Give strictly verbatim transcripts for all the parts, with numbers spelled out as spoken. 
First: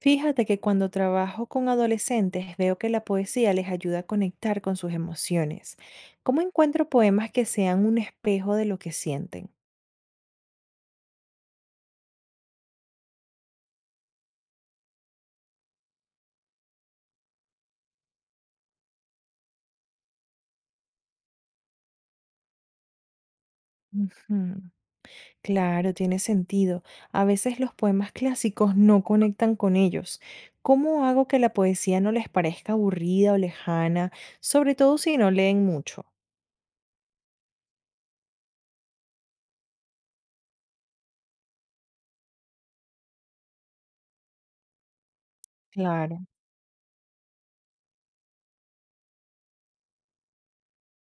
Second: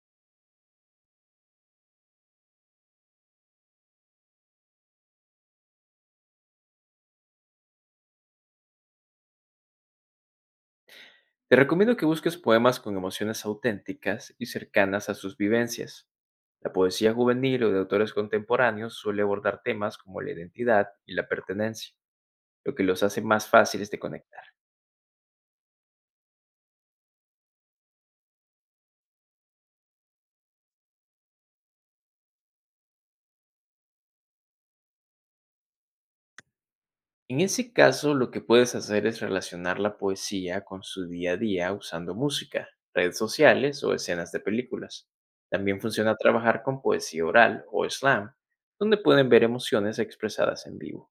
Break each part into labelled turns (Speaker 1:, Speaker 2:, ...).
Speaker 1: Fíjate que cuando trabajo con adolescentes veo que la poesía les ayuda a conectar con sus emociones. ¿Cómo encuentro poemas que sean un espejo de lo que sienten?
Speaker 2: Te recomiendo que busques poemas con emociones auténticas y cercanas a sus vivencias. La poesía juvenil o de autores contemporáneos suele abordar temas como la identidad y la pertenencia, lo que los hace más fáciles de conectar.
Speaker 1: Ujú, claro, tiene sentido. A veces los poemas clásicos no conectan con ellos. ¿Cómo hago que la poesía no les parezca aburrida o lejana, sobre todo si no leen mucho?
Speaker 2: En ese caso, lo que puedes hacer es relacionar la poesía con su día a día usando música, redes sociales o escenas de películas. También funciona
Speaker 1: Claro.
Speaker 2: trabajar con poesía oral o slam, donde pueden ver emociones expresadas en vivo.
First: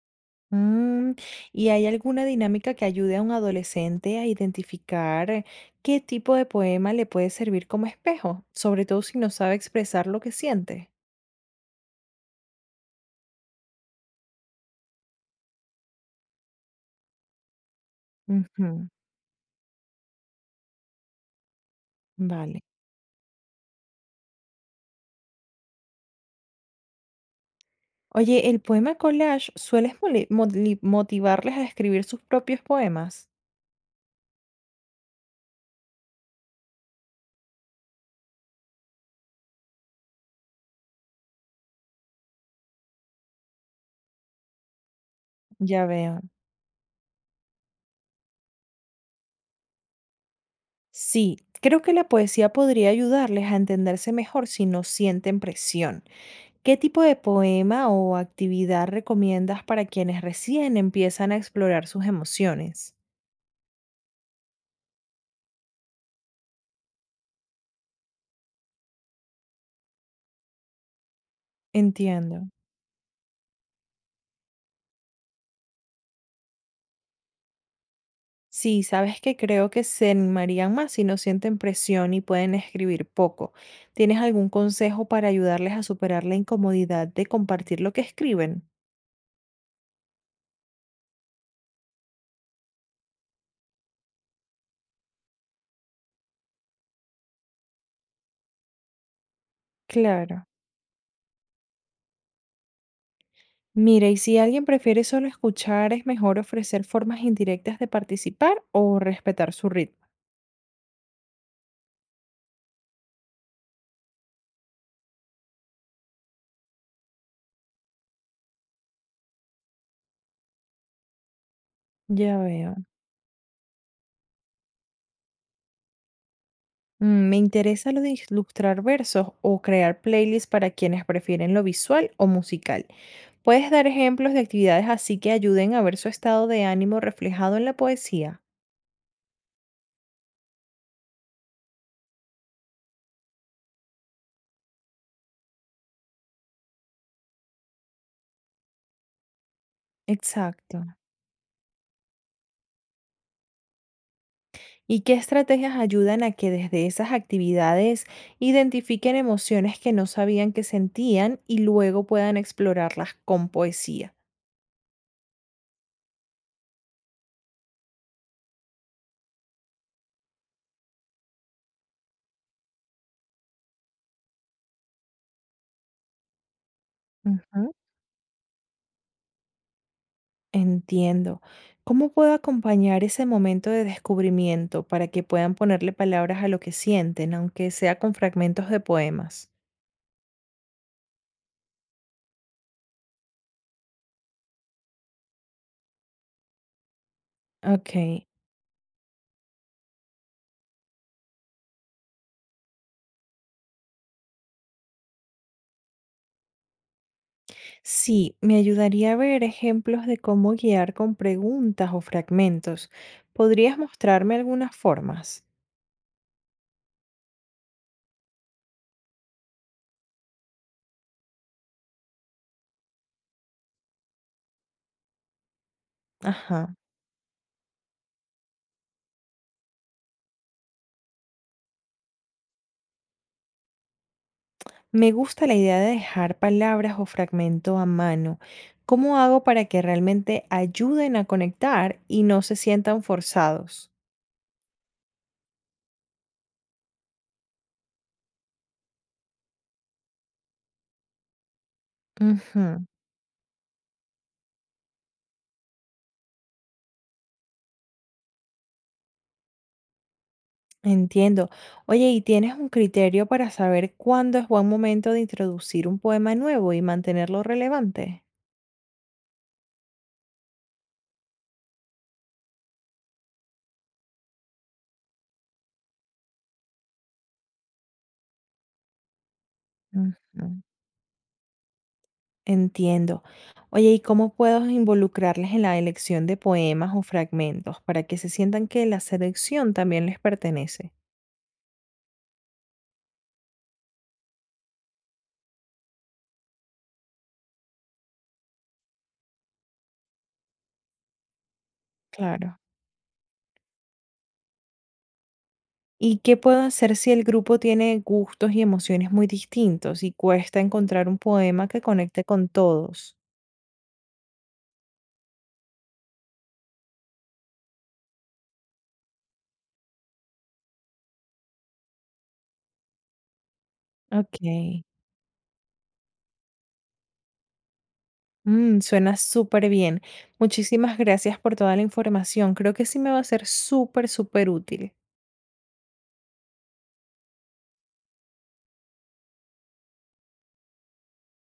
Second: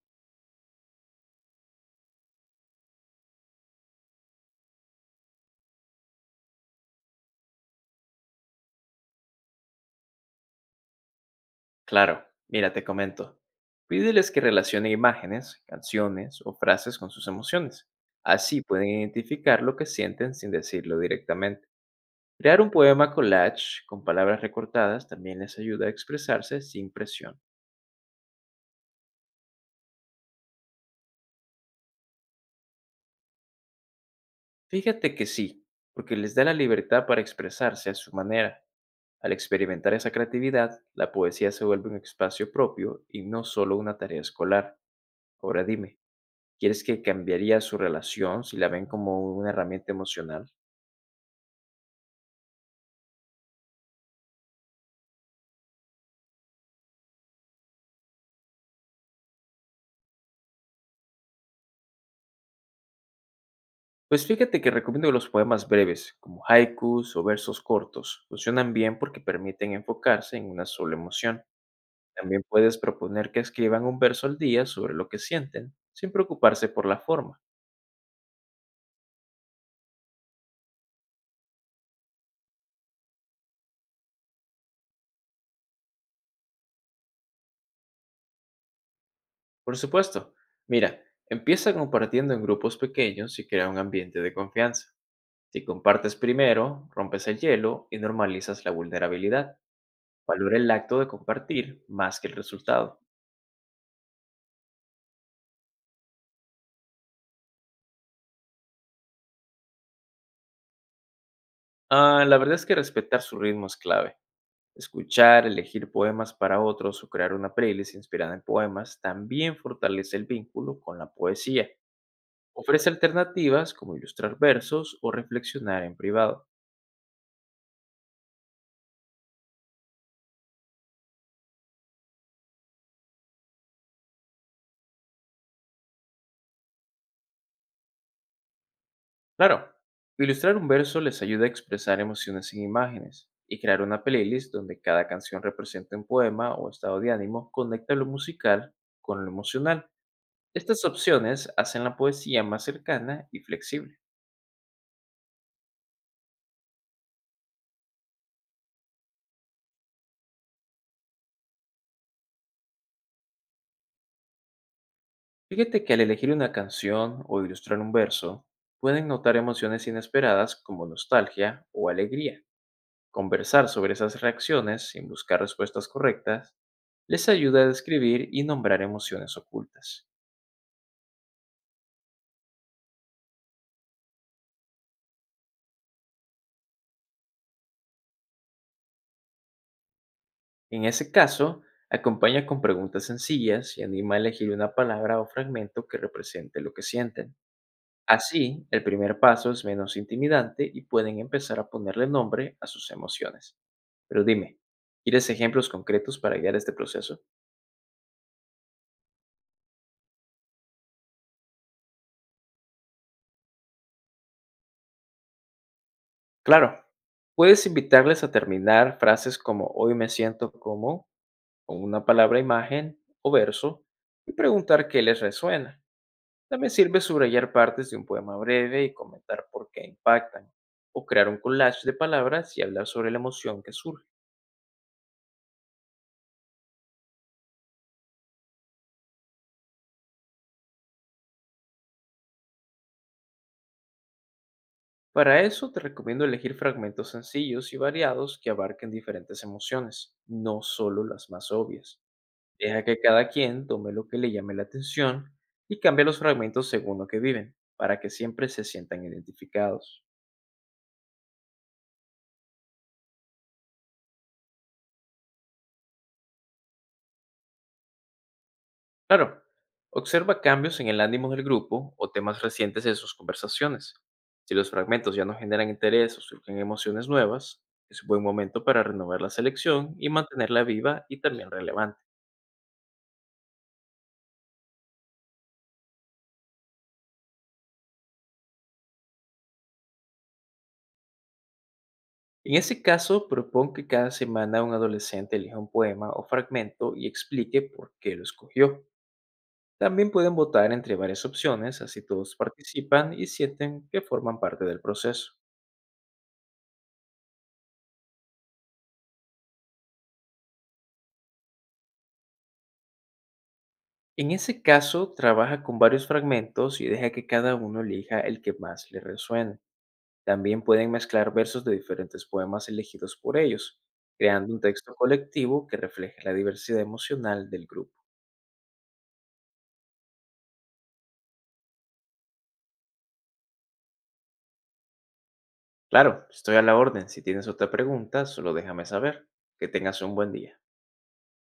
Speaker 1: Mm, ¿Y hay alguna dinámica que ayude a un adolescente a identificar eh, qué tipo de poema le puede servir como espejo, sobre todo si no sabe expresar lo que siente?
Speaker 2: Claro, mira, te comento. Pídeles que relacionen imágenes, canciones o frases con sus emociones. Así
Speaker 1: Ujú,
Speaker 2: pueden identificar lo que sienten sin decirlo directamente.
Speaker 1: vale.
Speaker 2: Crear un poema collage con palabras recortadas también les ayuda a expresarse sin presión.
Speaker 1: Oye, ¿el poema collage suele mole- moli- motivarles a escribir sus propios poemas?
Speaker 2: Fíjate que sí, porque les da la libertad para expresarse a su manera. Al experimentar esa creatividad, la poesía se vuelve un espacio propio y no solo una tarea escolar. Ahora
Speaker 1: Ya
Speaker 2: dime,
Speaker 1: veo.
Speaker 2: ¿quieres que cambiaría su relación si la ven como una herramienta emocional?
Speaker 1: Sí, creo que la poesía podría ayudarles a entenderse mejor si no sienten presión. ¿Qué tipo de poema o actividad recomiendas para quienes recién empiezan a explorar sus emociones?
Speaker 2: Pues fíjate que recomiendo los poemas breves, como haikus o versos cortos. Funcionan bien porque permiten enfocarse en una sola emoción. También
Speaker 1: Entiendo.
Speaker 2: puedes proponer que escriban un verso al día sobre lo que sienten, sin preocuparse por la forma.
Speaker 1: Sí, sabes que creo que se animarían más si no sienten presión y pueden escribir poco. ¿Tienes algún consejo para ayudarles a superar la incomodidad de compartir lo que escriben?
Speaker 2: Por supuesto, mira, empieza compartiendo en grupos pequeños y crea un ambiente de confianza. Si compartes primero, rompes el hielo y normalizas la vulnerabilidad.
Speaker 1: Claro.
Speaker 2: Valora el acto de compartir más que el resultado.
Speaker 1: Mira, y si alguien prefiere solo escuchar, es mejor ofrecer formas indirectas de participar o respetar su ritmo.
Speaker 2: Ah, la verdad es que respetar su ritmo es clave. Escuchar, elegir poemas para otros o crear una playlist inspirada en poemas también fortalece el vínculo con la poesía.
Speaker 1: Ya veo.
Speaker 2: Ofrece alternativas como ilustrar versos o reflexionar en privado.
Speaker 1: Mm, Me interesa lo de ilustrar versos o crear playlists para quienes prefieren lo visual o musical. ¿Puedes dar ejemplos de actividades así que ayuden a ver su estado de ánimo reflejado en la poesía?
Speaker 2: Claro, ilustrar un verso les ayuda a expresar emociones sin imágenes y crear una playlist donde cada canción represente un poema o estado de ánimo conecta lo musical con lo emocional. Estas
Speaker 1: Exacto.
Speaker 2: opciones hacen la poesía más cercana y flexible.
Speaker 1: ¿Y qué estrategias ayudan a que desde esas actividades identifiquen emociones que no sabían que sentían y luego puedan explorarlas con poesía?
Speaker 2: Fíjate que al elegir una canción o ilustrar un verso, pueden notar emociones inesperadas como nostalgia o alegría. Conversar sobre esas reacciones sin buscar respuestas correctas les ayuda a describir y nombrar emociones ocultas.
Speaker 1: Entiendo. ¿Cómo puedo acompañar ese momento de descubrimiento para que puedan ponerle palabras a lo que sienten, aunque sea con fragmentos de poemas?
Speaker 2: En ese caso, acompaña con preguntas sencillas y anima a elegir una palabra o fragmento que represente lo que sienten.
Speaker 1: Ok.
Speaker 2: Así, el primer paso es menos intimidante y pueden empezar a ponerle nombre a sus emociones. Pero dime, ¿quieres ejemplos concretos para guiar este proceso?
Speaker 1: Sí, me ayudaría a ver ejemplos de cómo guiar con preguntas o fragmentos. ¿Podrías mostrarme algunas formas?
Speaker 2: Claro, puedes invitarles a terminar frases como hoy me siento como, con una palabra imagen o verso, y preguntar qué les resuena. También
Speaker 1: Ajá.
Speaker 2: sirve subrayar partes de un poema breve y comentar por qué impactan, o crear un collage de palabras y hablar sobre la emoción que surge.
Speaker 1: Me gusta la idea de dejar palabras o fragmento a mano. ¿Cómo hago para que realmente ayuden a conectar y no se sientan forzados?
Speaker 2: Para eso te recomiendo elegir fragmentos sencillos y variados que abarquen diferentes emociones, no solo las más obvias. Deja
Speaker 1: Ujú.
Speaker 2: que cada quien tome lo que le llame la atención y cambia los fragmentos según lo que viven, para que siempre se sientan identificados.
Speaker 1: Entiendo. Oye, ¿y tienes un criterio para saber cuándo es buen momento de introducir un poema nuevo y mantenerlo relevante?
Speaker 2: Claro, observa cambios en el ánimo del grupo o temas recientes de sus conversaciones. Si los fragmentos ya no generan interés o surgen emociones nuevas, es un buen momento para renovar la selección y
Speaker 1: Ujú.
Speaker 2: mantenerla viva y también relevante.
Speaker 1: Entiendo. Oye, ¿y cómo puedo involucrarles en la elección de poemas o fragmentos para que se sientan que la selección también les pertenece?
Speaker 2: En ese caso, propon que cada semana un adolescente elija un poema o fragmento y explique por qué lo escogió. También pueden votar entre varias opciones, así todos
Speaker 1: Claro.
Speaker 2: participan y sienten que forman parte del proceso.
Speaker 1: ¿Y qué puedo hacer si el grupo tiene gustos y emociones muy distintos y cuesta encontrar un poema que conecte con todos?
Speaker 2: En ese caso, trabaja con varios fragmentos y deja que cada uno elija el que más le resuene. También pueden mezclar versos de diferentes poemas elegidos por ellos,
Speaker 1: Ok.
Speaker 2: creando un texto colectivo que refleje la diversidad emocional del grupo.
Speaker 1: Mm, suena súper bien. Muchísimas gracias por toda la información. Creo que sí me va a ser súper, súper útil.
Speaker 2: Claro, estoy a la orden. Si tienes otra pregunta, solo déjame saber. Que tengas un buen día.